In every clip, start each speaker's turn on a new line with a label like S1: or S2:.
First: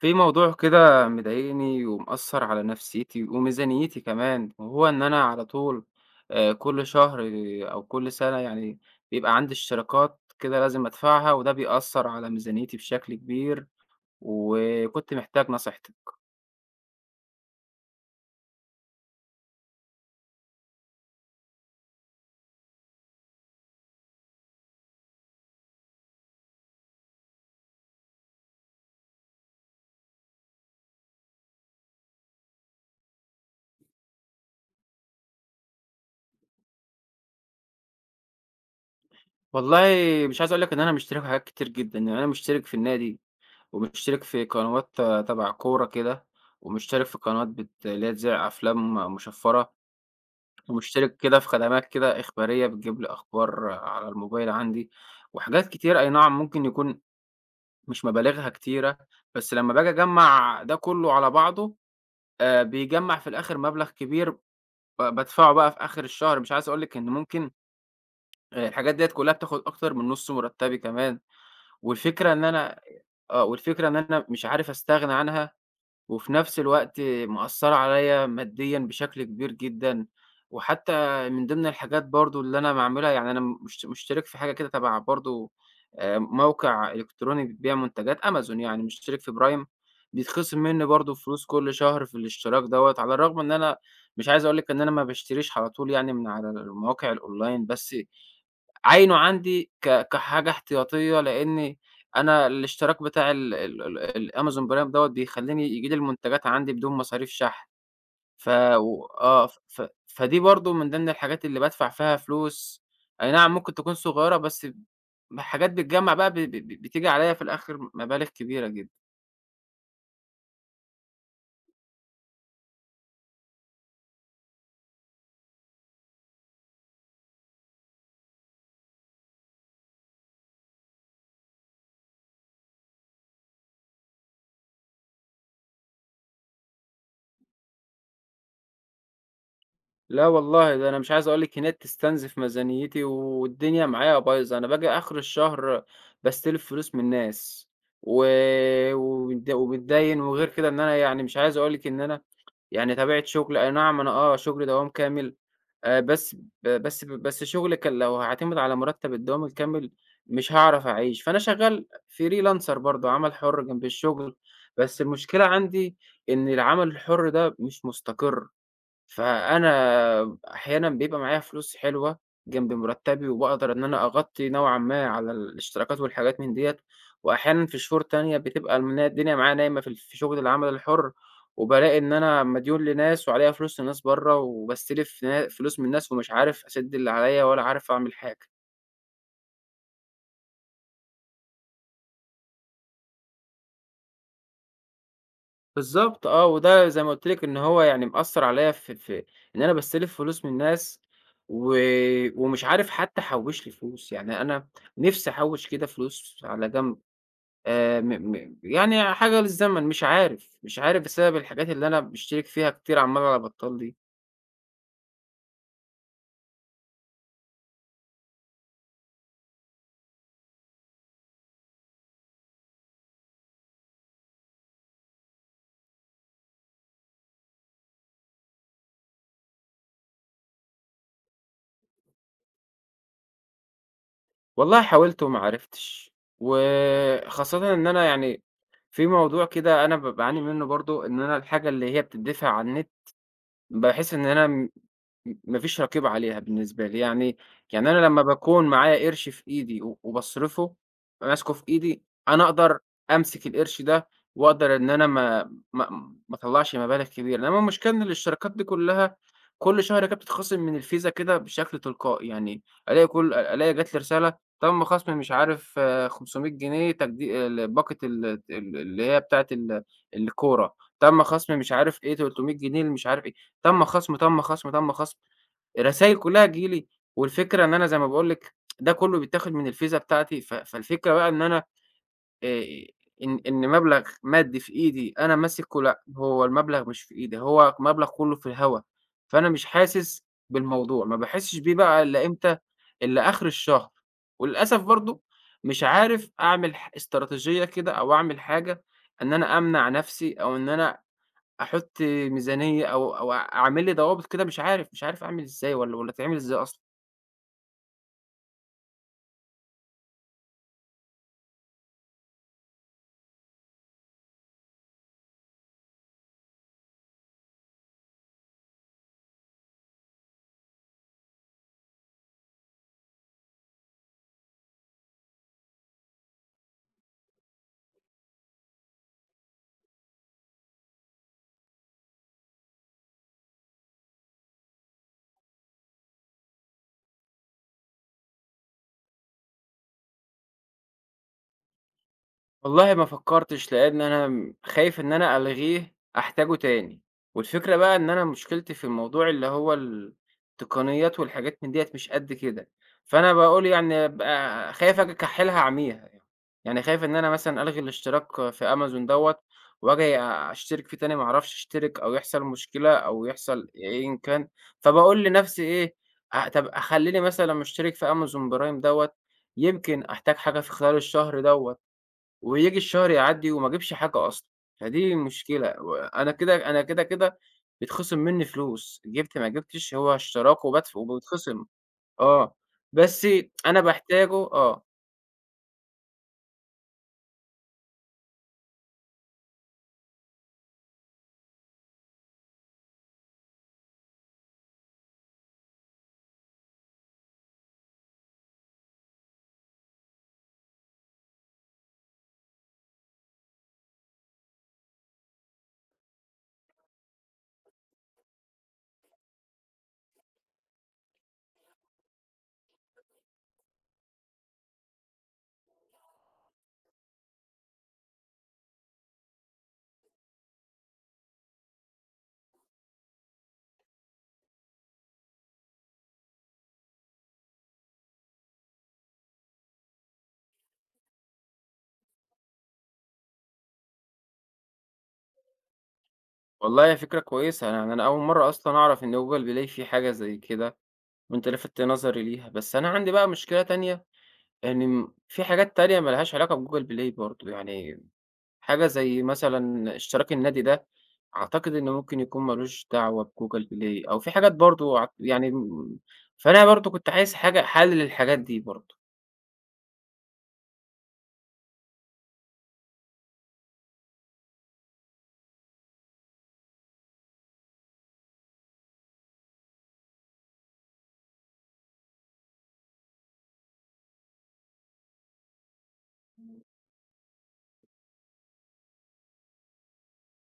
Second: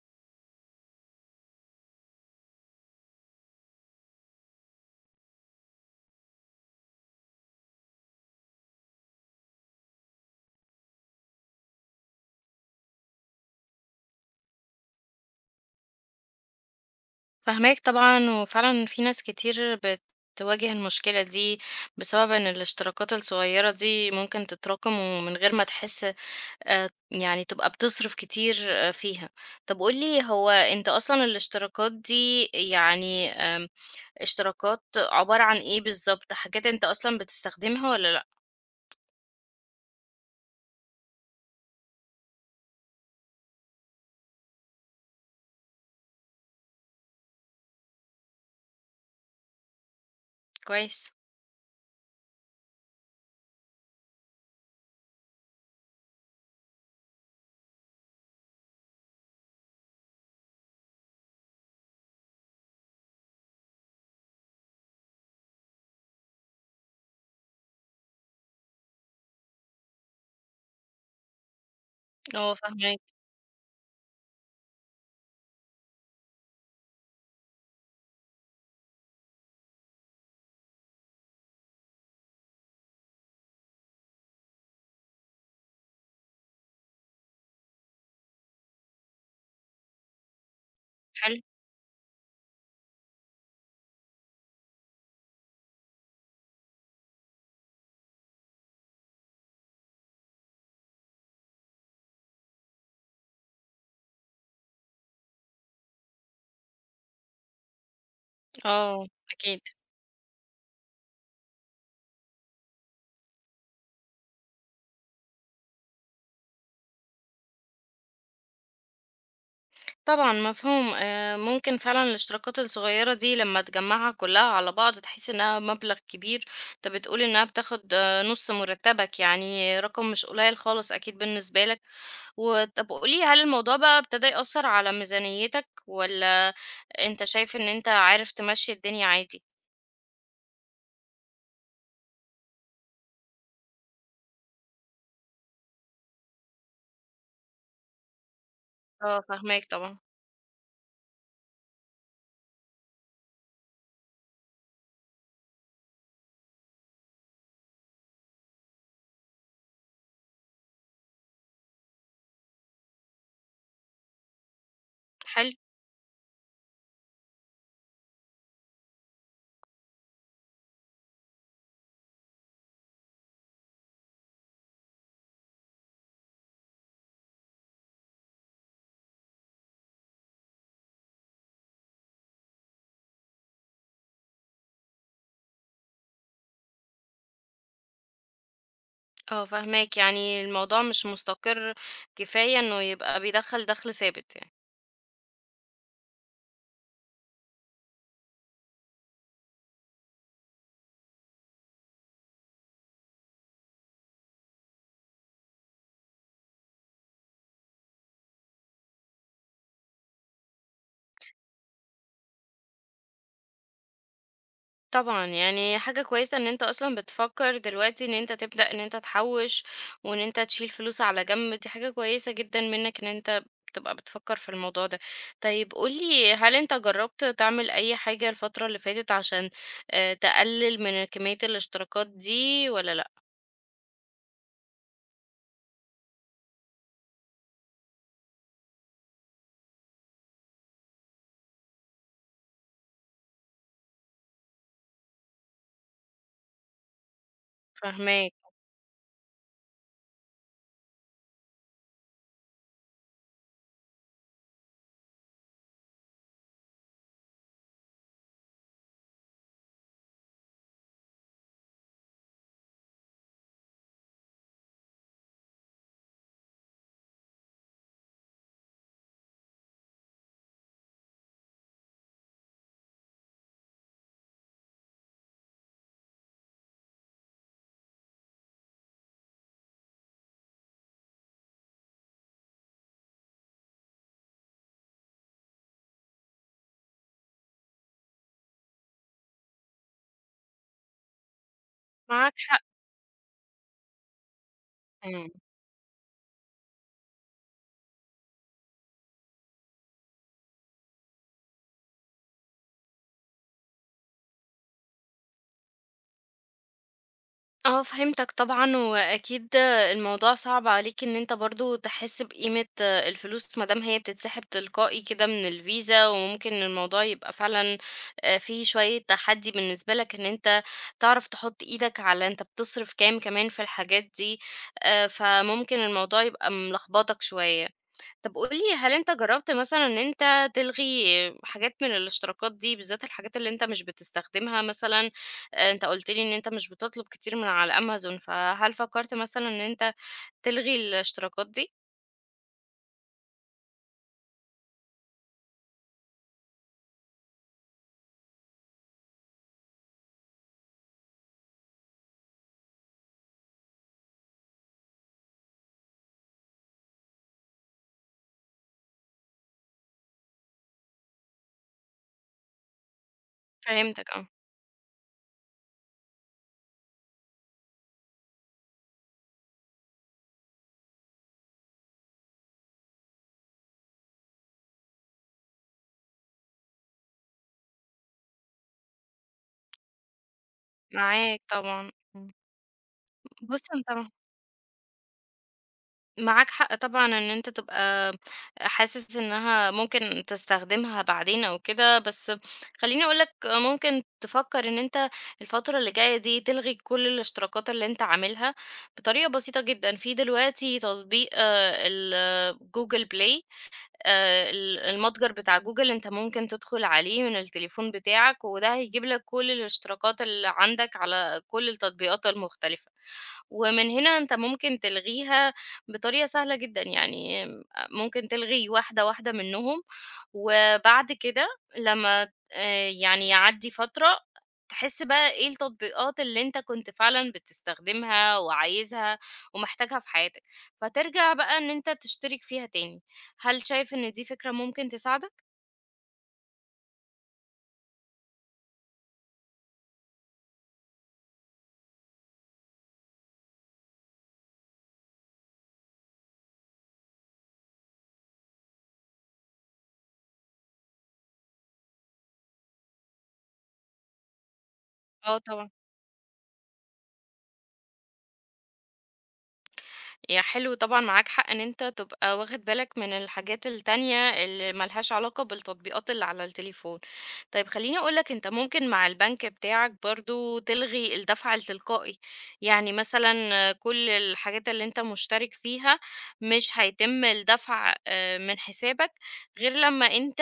S1: في موضوع كده مضايقني ومأثر على نفسيتي وميزانيتي كمان وهو إن أنا على طول، كل شهر أو كل سنة يعني بيبقى عندي اشتراكات كده لازم أدفعها وده بيأثر على ميزانيتي بشكل كبير، وكنت محتاج نصيحتك.
S2: فاهماك طبعًا، وفعلًا في ناس كتير بتواجه المشكلة دي، بسبب إن الاشتراكات الصغيرة دي ممكن تتراكم ومن غير ما تحس يعني تبقى بتصرف كتير آه، فيها. طب قُل لي هو أنت أصلًا الاشتراكات دي يعني، اشتراكات عبارة عن إيه بالضبط؟ حاجات أنت أصلًا بتستخدمها والّا لأ؟
S1: والله مش عايز أقولك إن أنا مشترك في حاجات كتير جدا، يعني أنا مشترك في النادي ومشترك في قنوات تبع كورة كده، ومشترك في قنوات اللي هي تذيع أفلام مشفرة،
S2: كويس.
S1: مشترك كده في خدمات كده إخبارية بتجيب لي أخبار على الموبايل عندي، وحاجات كتير أي نعم ممكن يكون مش مبالغها كتيرة، بس لمّا باجي أجمّع ده كله على بعضه بيجمّع في الآخر مبلغ كبير، بادفعه بقى في آخر الشهر. مش عايز أقول لِك إن ممكن الحاجات ديّة كلها بتاخد أكتر من نُص مرتبي كمان، والفكرة إن
S2: آه،
S1: أنا
S2: فاهماك.
S1: والفكرة إن أنا مش عارف أستغنى عنها وفي نفس الوقت مأثّرة عليَّ ماديًا بشكل كبير جدًا. وحتى من ضمن الحاجات برضه اللي أنا باعملها، يعني أنا مش مشترك في حاجة كده تبع برضه موقع إلكتروني بيبيع منتجات أمازون، يعني مشترك في برايم، بيتخصم منّي برضه
S2: حلو.
S1: فلوس كل شهر في الاشتراك دوّة، على الرغم إن أنا مش عايز أقول لِك إن أنا ما باشتريش على طول، يعني من على المواقع الأونلاين، بس عاينه عندي كحاجة احتياطية، لإن أنا الاشتراك بتاع ال ال ال الأمازون برايم دوّة بيخلّيني ييجي لي المنتجات عندي بدون مصاريف شحن، ف و
S2: آه.
S1: آه، ف
S2: أكيد.
S1: ف فدي برضه من ضمن الحاجات اللي بادفع فيها فلوس. أي نعم ممكن تكون صغيرة، بس حاجات بتجمّع بقى ب ب بتيجي عليّا في الآخر مبالغ كبيرة جدًا.
S2: طبعًا مفهوم. ممكن فعلًا الاشتراكات الصغيّرة دي لمّا تجمّعها كلّها على بعض تحس إنها مبلغ كبير، أنت بتقول إنها بتاخد آه، نُص مرتّبك، يعني رقم مش قليّل خالص أكيد بالنسبة لك، وطَب قُل لي هل الموضوع بقى ابتدى يأثّر على ميزانيتك والّا أنت شايف إن أنت عارف تمشّي الدنيا عادي؟
S1: لا والله، ده أنا مش عايز أقول لِك هناك تستنزف ميزانيتي والدنيا معايا بايظة، أنا باجي آخر الشهر باستلف فلوس من الناس، و
S2: آه،
S1: وبت
S2: فاهماك طبعًا.
S1: وباتداين، وغير كده إن أنا، يعني مش عايز أقول لِك إن أنا، يعني طبيعة شغلي أي نعم أنا آه شغلي دوام كامل، بس ب بس ب بس شغلي كان لو هاعتمد على مرتب الدوام الكامل مش هاعرف أعيش، فأنا شغال freelancer برضه عمل حُر جنب الشغل، بس المشكلة
S2: حلو.
S1: عندي إن العمل الحُر ده مش مستقر. فأنا أحيانًا بيبقى معايا فلوس حلوة جنب مرتبي، وباقدر إن أنا أغطي نوعًا ما على الاشتراكات والحاجات من ديّة، وأحيانًا في شهور تانية بتبقى الدنيا معايا نايمة في شغل العمل الحُر، وبالاقي إن أنا مديون لناس وعليّا فلوس لناس برّه، وباستلف فلوس من ناس ومش عارف أسِد اللي عليّا ولا عارف أعمل حاجة.
S2: آه، فاهماك، يعني الموضوع مش مستقر كفاية إنه يبقى بيدخّل دَخْل ثابت يعني.
S1: بالضبط آه، وده زي ما قُلت لِك إن هو يعني مأثّر عليّا في إن أنا باستلف فلوس من الناس، و ومش عارف حتى أحوّش لي فلوس، يعني أنا نِفْسي أحوّش كده فلوس على جنب، م م يعني حاجة للزمن مش عارف، مش عارف بسبب الحاجات اللي أنا باشترك فيها كتير عمّال على بطّال دي.
S2: طبعًا، يعني حاجة كويسة إن أنت أصلًا بتفكّر دلوقتي إن أنت تبدأ إن أنت تحوّش، وإن أنت تشيل فلوس على جنب، دي حاجة كويسة جدًا منّك إن أنت بتبقى بتفكّر في الموضوع ده. طيب قُل لي هل أنت جرّبت تعمل أي حاجة الفترة اللي فاتت عشان تقلل من كمية الاشتراكات دي والّا لأ؟
S1: والله حاولت وما عرفتش، وخاصةً إن أنا، يعني في موضوع كده أنا باعاني منّه برضه، إن أنا الحاجة اللي هي بتدّفع على النت باحس إن أنا ما فيش رقيب عليها بالنسبة لي، يعني يعني أنا لمّا
S2: فاهماك.
S1: باكون معايا قرش في إيدي وباصرفه، ماسكه في إيدي، أنا أقدر أمسك القرش ده وأقدر إن أنا ما ما أطلّعش مبالغ كبيرة، إنما المشكلة إن الاشتراكات دي كلّها كل شهر كانت بتتخصم من الفيزا كده بشكل تلقائي، يعني ألاقي كل أ ألاقي جات لي رسالة تم خصم مش عارف 500 جنيه تجدي ال باقة ال ال اللي هي بتاعة الكورة، تم خصم مش عارف إيه 300 جنيه لمش عارف، تم خصم، تم خصم، تم خصم، الرسايل كلها تيجي لي. والفكرة إن أنا زي ما باقول لِك ده كله بيتاخد من الفيزا بتاعتي، فالفكرة بقى إن أنا آآ إن مبلغ مادي في إيدي أنا ماسكه لأ، هو المبلغ مش في إيدي، هو مبلغ كله في الهوا، فأنا مش حاسس بالموضوع، ما باحسش بيه بقى إلا
S2: معاك
S1: إمتى؟
S2: حق.
S1: إلا آخر الشهر. وللأسف برضه
S2: إمم.
S1: مش عارف أعمل استراتيجية كده أو أعمل حاجة إن أنا أمنع نفسي أو إن أنا أحُط ميزانية أو أعمل لي ضوابط كده مش عارف، مش عارف أعمل إزاي، والّا تتعمل إزاي أصلًا؟
S2: آه، فهمتك طبعًا، وأكيد الموضوع صعب عليك إن أنت برضه تحس بقيمة الفلوس ما دام هي بتتسحب تلقائي كده من الفيزا، وممكن الموضوع يبقى فعلًا فيه شوية تحدي بالنسبة لك إن أنت تعرف تحط إيدك على أنت بتصرف كام كمان في الحاجات دي. فممكن الموضوع يبقى ملخبطك شوية. طب قُل لي هل أنت جرّبت مثلًا إن أنت تلغي حاجات من الاشتراكات دي، بالذات الحاجات اللي أنت مش بتستخدمها مثلًا. أنت قُلت لي إن أنت مش بتطلب كتير من على Amazon، فهل فكّرت مثلًا إن أنت تلغي الاشتراكات دي؟
S1: والله ما فكّرتش، لإن أنا خايف إن أنا ألغيه أحتاجه تاني، والفكرة بقى إن أنا مشكلتي في الموضوع اللي هو التقنيات والحاجات من ديّة مش قد كده، فأنا باقول يعني بابقى خايف آجي أكحّلها أعميها يعني، يعني خايف إن أنا مثلًا ألغي الاشتراك في أمازون دوّة وآجي أشترك فيه تاني ما أعرفش أشترك أو يحصل مشكلة أو يحصل
S2: فهمتك،
S1: أيًا
S2: آه.
S1: كان، فباقول لنفسي إيه، طَب أخلّيني مثلًا مشترك في أمازون برايم دوّة، يمكن أحتاج حاجة في خلال الشهر دوّة. وييجي الشهر يعدّي وما أجيبش حاجة أصلًا، فدي المشكلة، وأنا كده أنا كده، كده بيتخصم منّي فلوس، جِبت ما جِبتش هو اشتراك
S2: معاك
S1: وبيتخصم
S2: طبعًا. إمم.
S1: آه، بس
S2: بُص
S1: أنا
S2: أنت،
S1: باحتاجه آه.
S2: معاك حق طبعًا إن أنت تبقى حاسس إنها ممكن تستخدمها بعدين أو كده، بس خلّيني أقول لك ممكن تفكّر إن أنت الفترة اللي جاية دي تلغي كل الاشتراكات اللي أنت عاملها بطريقة بسيطة جدًا. في دلوقتي تطبيق الGoogle Play، ال المتجر بتاع Google أنت ممكن تدخل عليه من التليفون بتاعك، وده هيجيب لك كل الاشتراكات اللي عندك على كل التطبيقات المختلفة، ومن هنا أنت ممكن تلغيها بطريقة سهلة جدًا، يعني ممكن تلغي واحدة واحدة منهم. وبعد كده لمّا يعني يعدّي فترة تحس بقى إيه التطبيقات اللي أنت كنت فعلًا بتستخدمها وعايزها ومحتاجها في حياتك، فترجع بقى إن أنت تشترك فيها تاني. هل شايف إن دي فكرة ممكن تساعدك؟
S1: والله هي فكرة كويسة، يعني أنا أول مرّة أصلًا أعرف إن Google Play فيه حاجة زي كده، وأنت لفتت نظري ليها، بس أنا عندي بقى مشكلة تانية، إن م في حاجات تانية ما لهاش علاقة بGoogle Play برضه، يعني حاجة زي مثلًا اشتراك النادي ده، أعتقد إنه ممكن يكون ما لوش دعوة بGoogle Play أو في حاجات برضه ع
S2: اه
S1: يعني
S2: طبعا.
S1: م فأنا برضه كنت عايز حاجة حل للحاجات دي برضه.
S2: يا حلو، طبعا معاك حق ان انت تبقى واخد بالك من الحاجات التانية اللي ملهاش علاقة بالتطبيقات اللي على التليفون. طيب خليني اقولك انت ممكن مع البنك بتاعك برضو تلغي الدفع التلقائي، يعني مثلا كل الحاجات اللي انت مشترك فيها مش هيتم الدفع آه، من حسابك غير لما انت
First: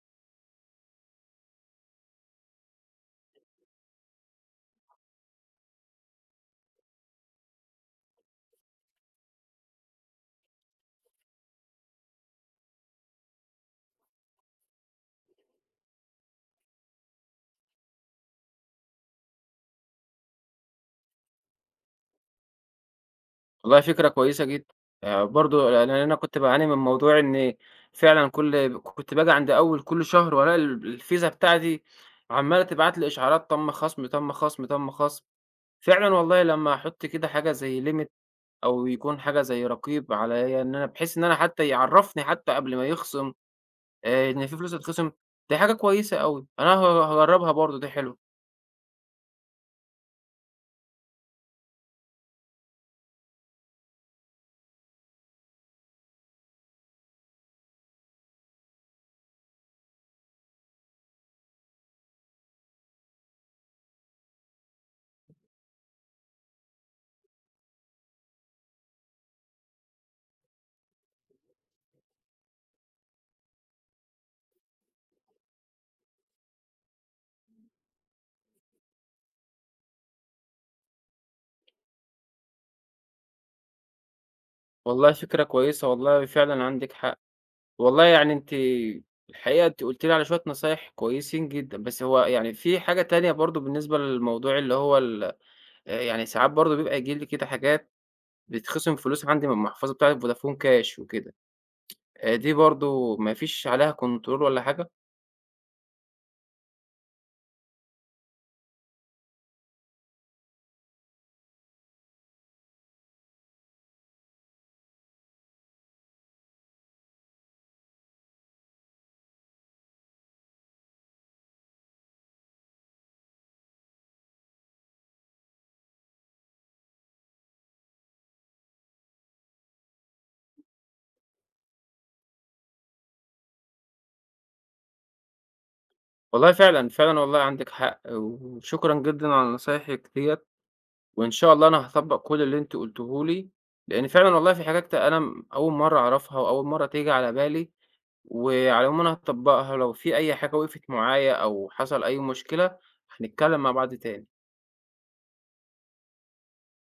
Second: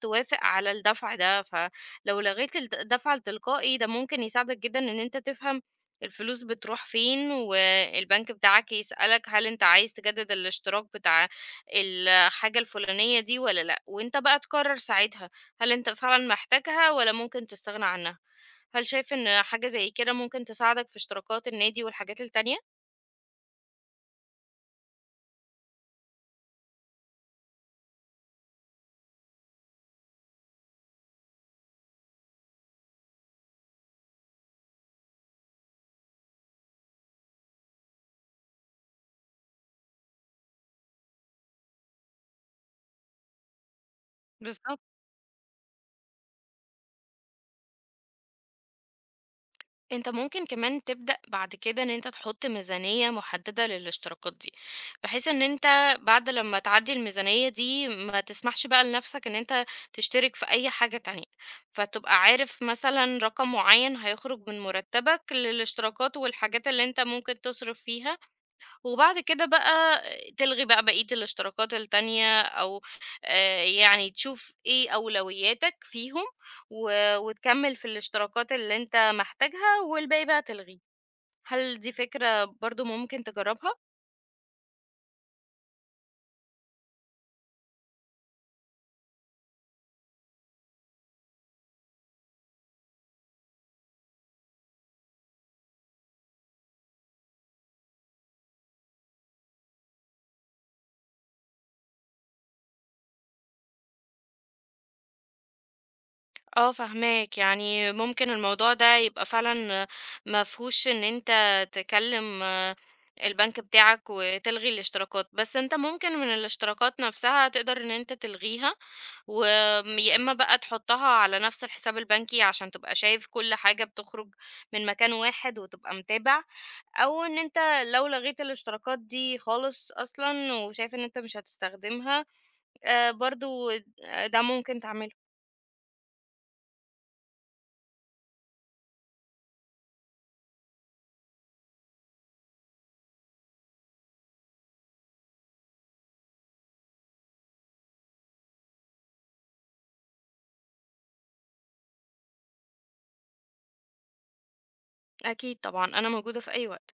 S2: توافق على الدفع ده. فلو لغيت الدفع التلقائي ده ممكن يساعدك جدا ان انت تفهم الفلوس بتروح فين، والبنك بتاعك يسألك هل انت عايز تجدد الاشتراك بتاع الحاجة الفلانية دي ولا لا، وانت بقى تقرر ساعتها هل انت فعلا محتاجها ولا ممكن تستغنى عنها. هل شايف ان حاجة زي كده ممكن تساعدك في اشتراكات النادي والحاجات التانية؟
S1: والله فكرة كويسة جدًا، برضه لأن أنا كنت باعاني من موضوع إن فعلًا كل كنت باجي عند أول كل شهر وألاقي الفيزا بتاعتي عمّالة تبعت لي إشعارات تم خصم، تم خصم، تم خصم، فعلًا والله لمّا أحط كده حاجة زي limit أو يكون حاجة زي رقيب عليّا إن أنا بحيث إن أنا حتى يعرّفني حتى قبل ما يخصم إن في فلوس
S2: بالظبط.
S1: تتخصم، دي حاجة كويسة أوي، أنا هاجرّبها برضه دي حلوة.
S2: انت ممكن كمان تبدأ بعد كده ان انت تحط ميزانية محددة للاشتراكات دي، بحيث ان انت بعد لما تعدي الميزانية دي ما تسمحش بقى لنفسك ان انت تشترك في اي حاجة تانية. فتبقى عارف مثلا رقم معين هيخرج من مرتبك للاشتراكات والحاجات اللي انت ممكن تصرف فيها، وبعد كده بقى تلغي بقى بقية الاشتراكات التانية أو يعني تشوف إيه أولوياتك فيهم، و وتكمّل في الاشتراكات اللي أنت محتاجها والباقي بقى تلغيه. هل دي فكرة برضه ممكن تجرّبها؟
S1: والله فكرة كويسة، والله فعلًا عندِك حق، والله يعني أنتِ الحقيقة أنتِ قُلتِ لي على شوية نصايح كويسين جدًا، بس هو يعني في حاجة تانية برضه بالنسبة للموضوع اللي هو ال يعني ساعات برضه بيبقى ييجي لي كده حاجات بيتخصم فلوس عندي من المحفظة بتاعة فودافون كاش وكده، دي برضه ما فيش عليها control ولا حاجة؟
S2: آه، فاهماك، يعني ممكن الموضوع ده يبقى فعلًا ما فيهوش إن أنت تكلّم آه، البنك بتاعك وتلغي الاشتراكات، بس أنت ممكن من الاشتراكات نفسها تقدر إن أنت تلغيها وآمم يا إما بقى تحطّها على نفس الحساب البنكي عشان تبقى شايف كل حاجة بتخرج من مكان واحد وتبقى متابع، أو إن أنت لو لغيت الاشتراكات دي خالص أصلًا وشايف إن أنت مش هتستخدمها، برضه د ده ممكن تعمله.
S1: والله فعلًا، فعلًا والله عندِك حق، وشكرًا جدًا على نصايحِك ديّة. وإن شاء الله أنا هاطبّق كل اللي أنتِ قُلتيه لي، لإن فعلًا والله في حاجات أنا م أول مرّة أعرفها وأول مرّة تيجي على بالي، وعلى العموم أنا هاطبّقها، ولو في أي حاجة وقفت معايا أو حصل أي مشكلة، هنتكلّم مع بعض تاني.
S2: أكيد طبعًا، أنا موجودة في أي وقت.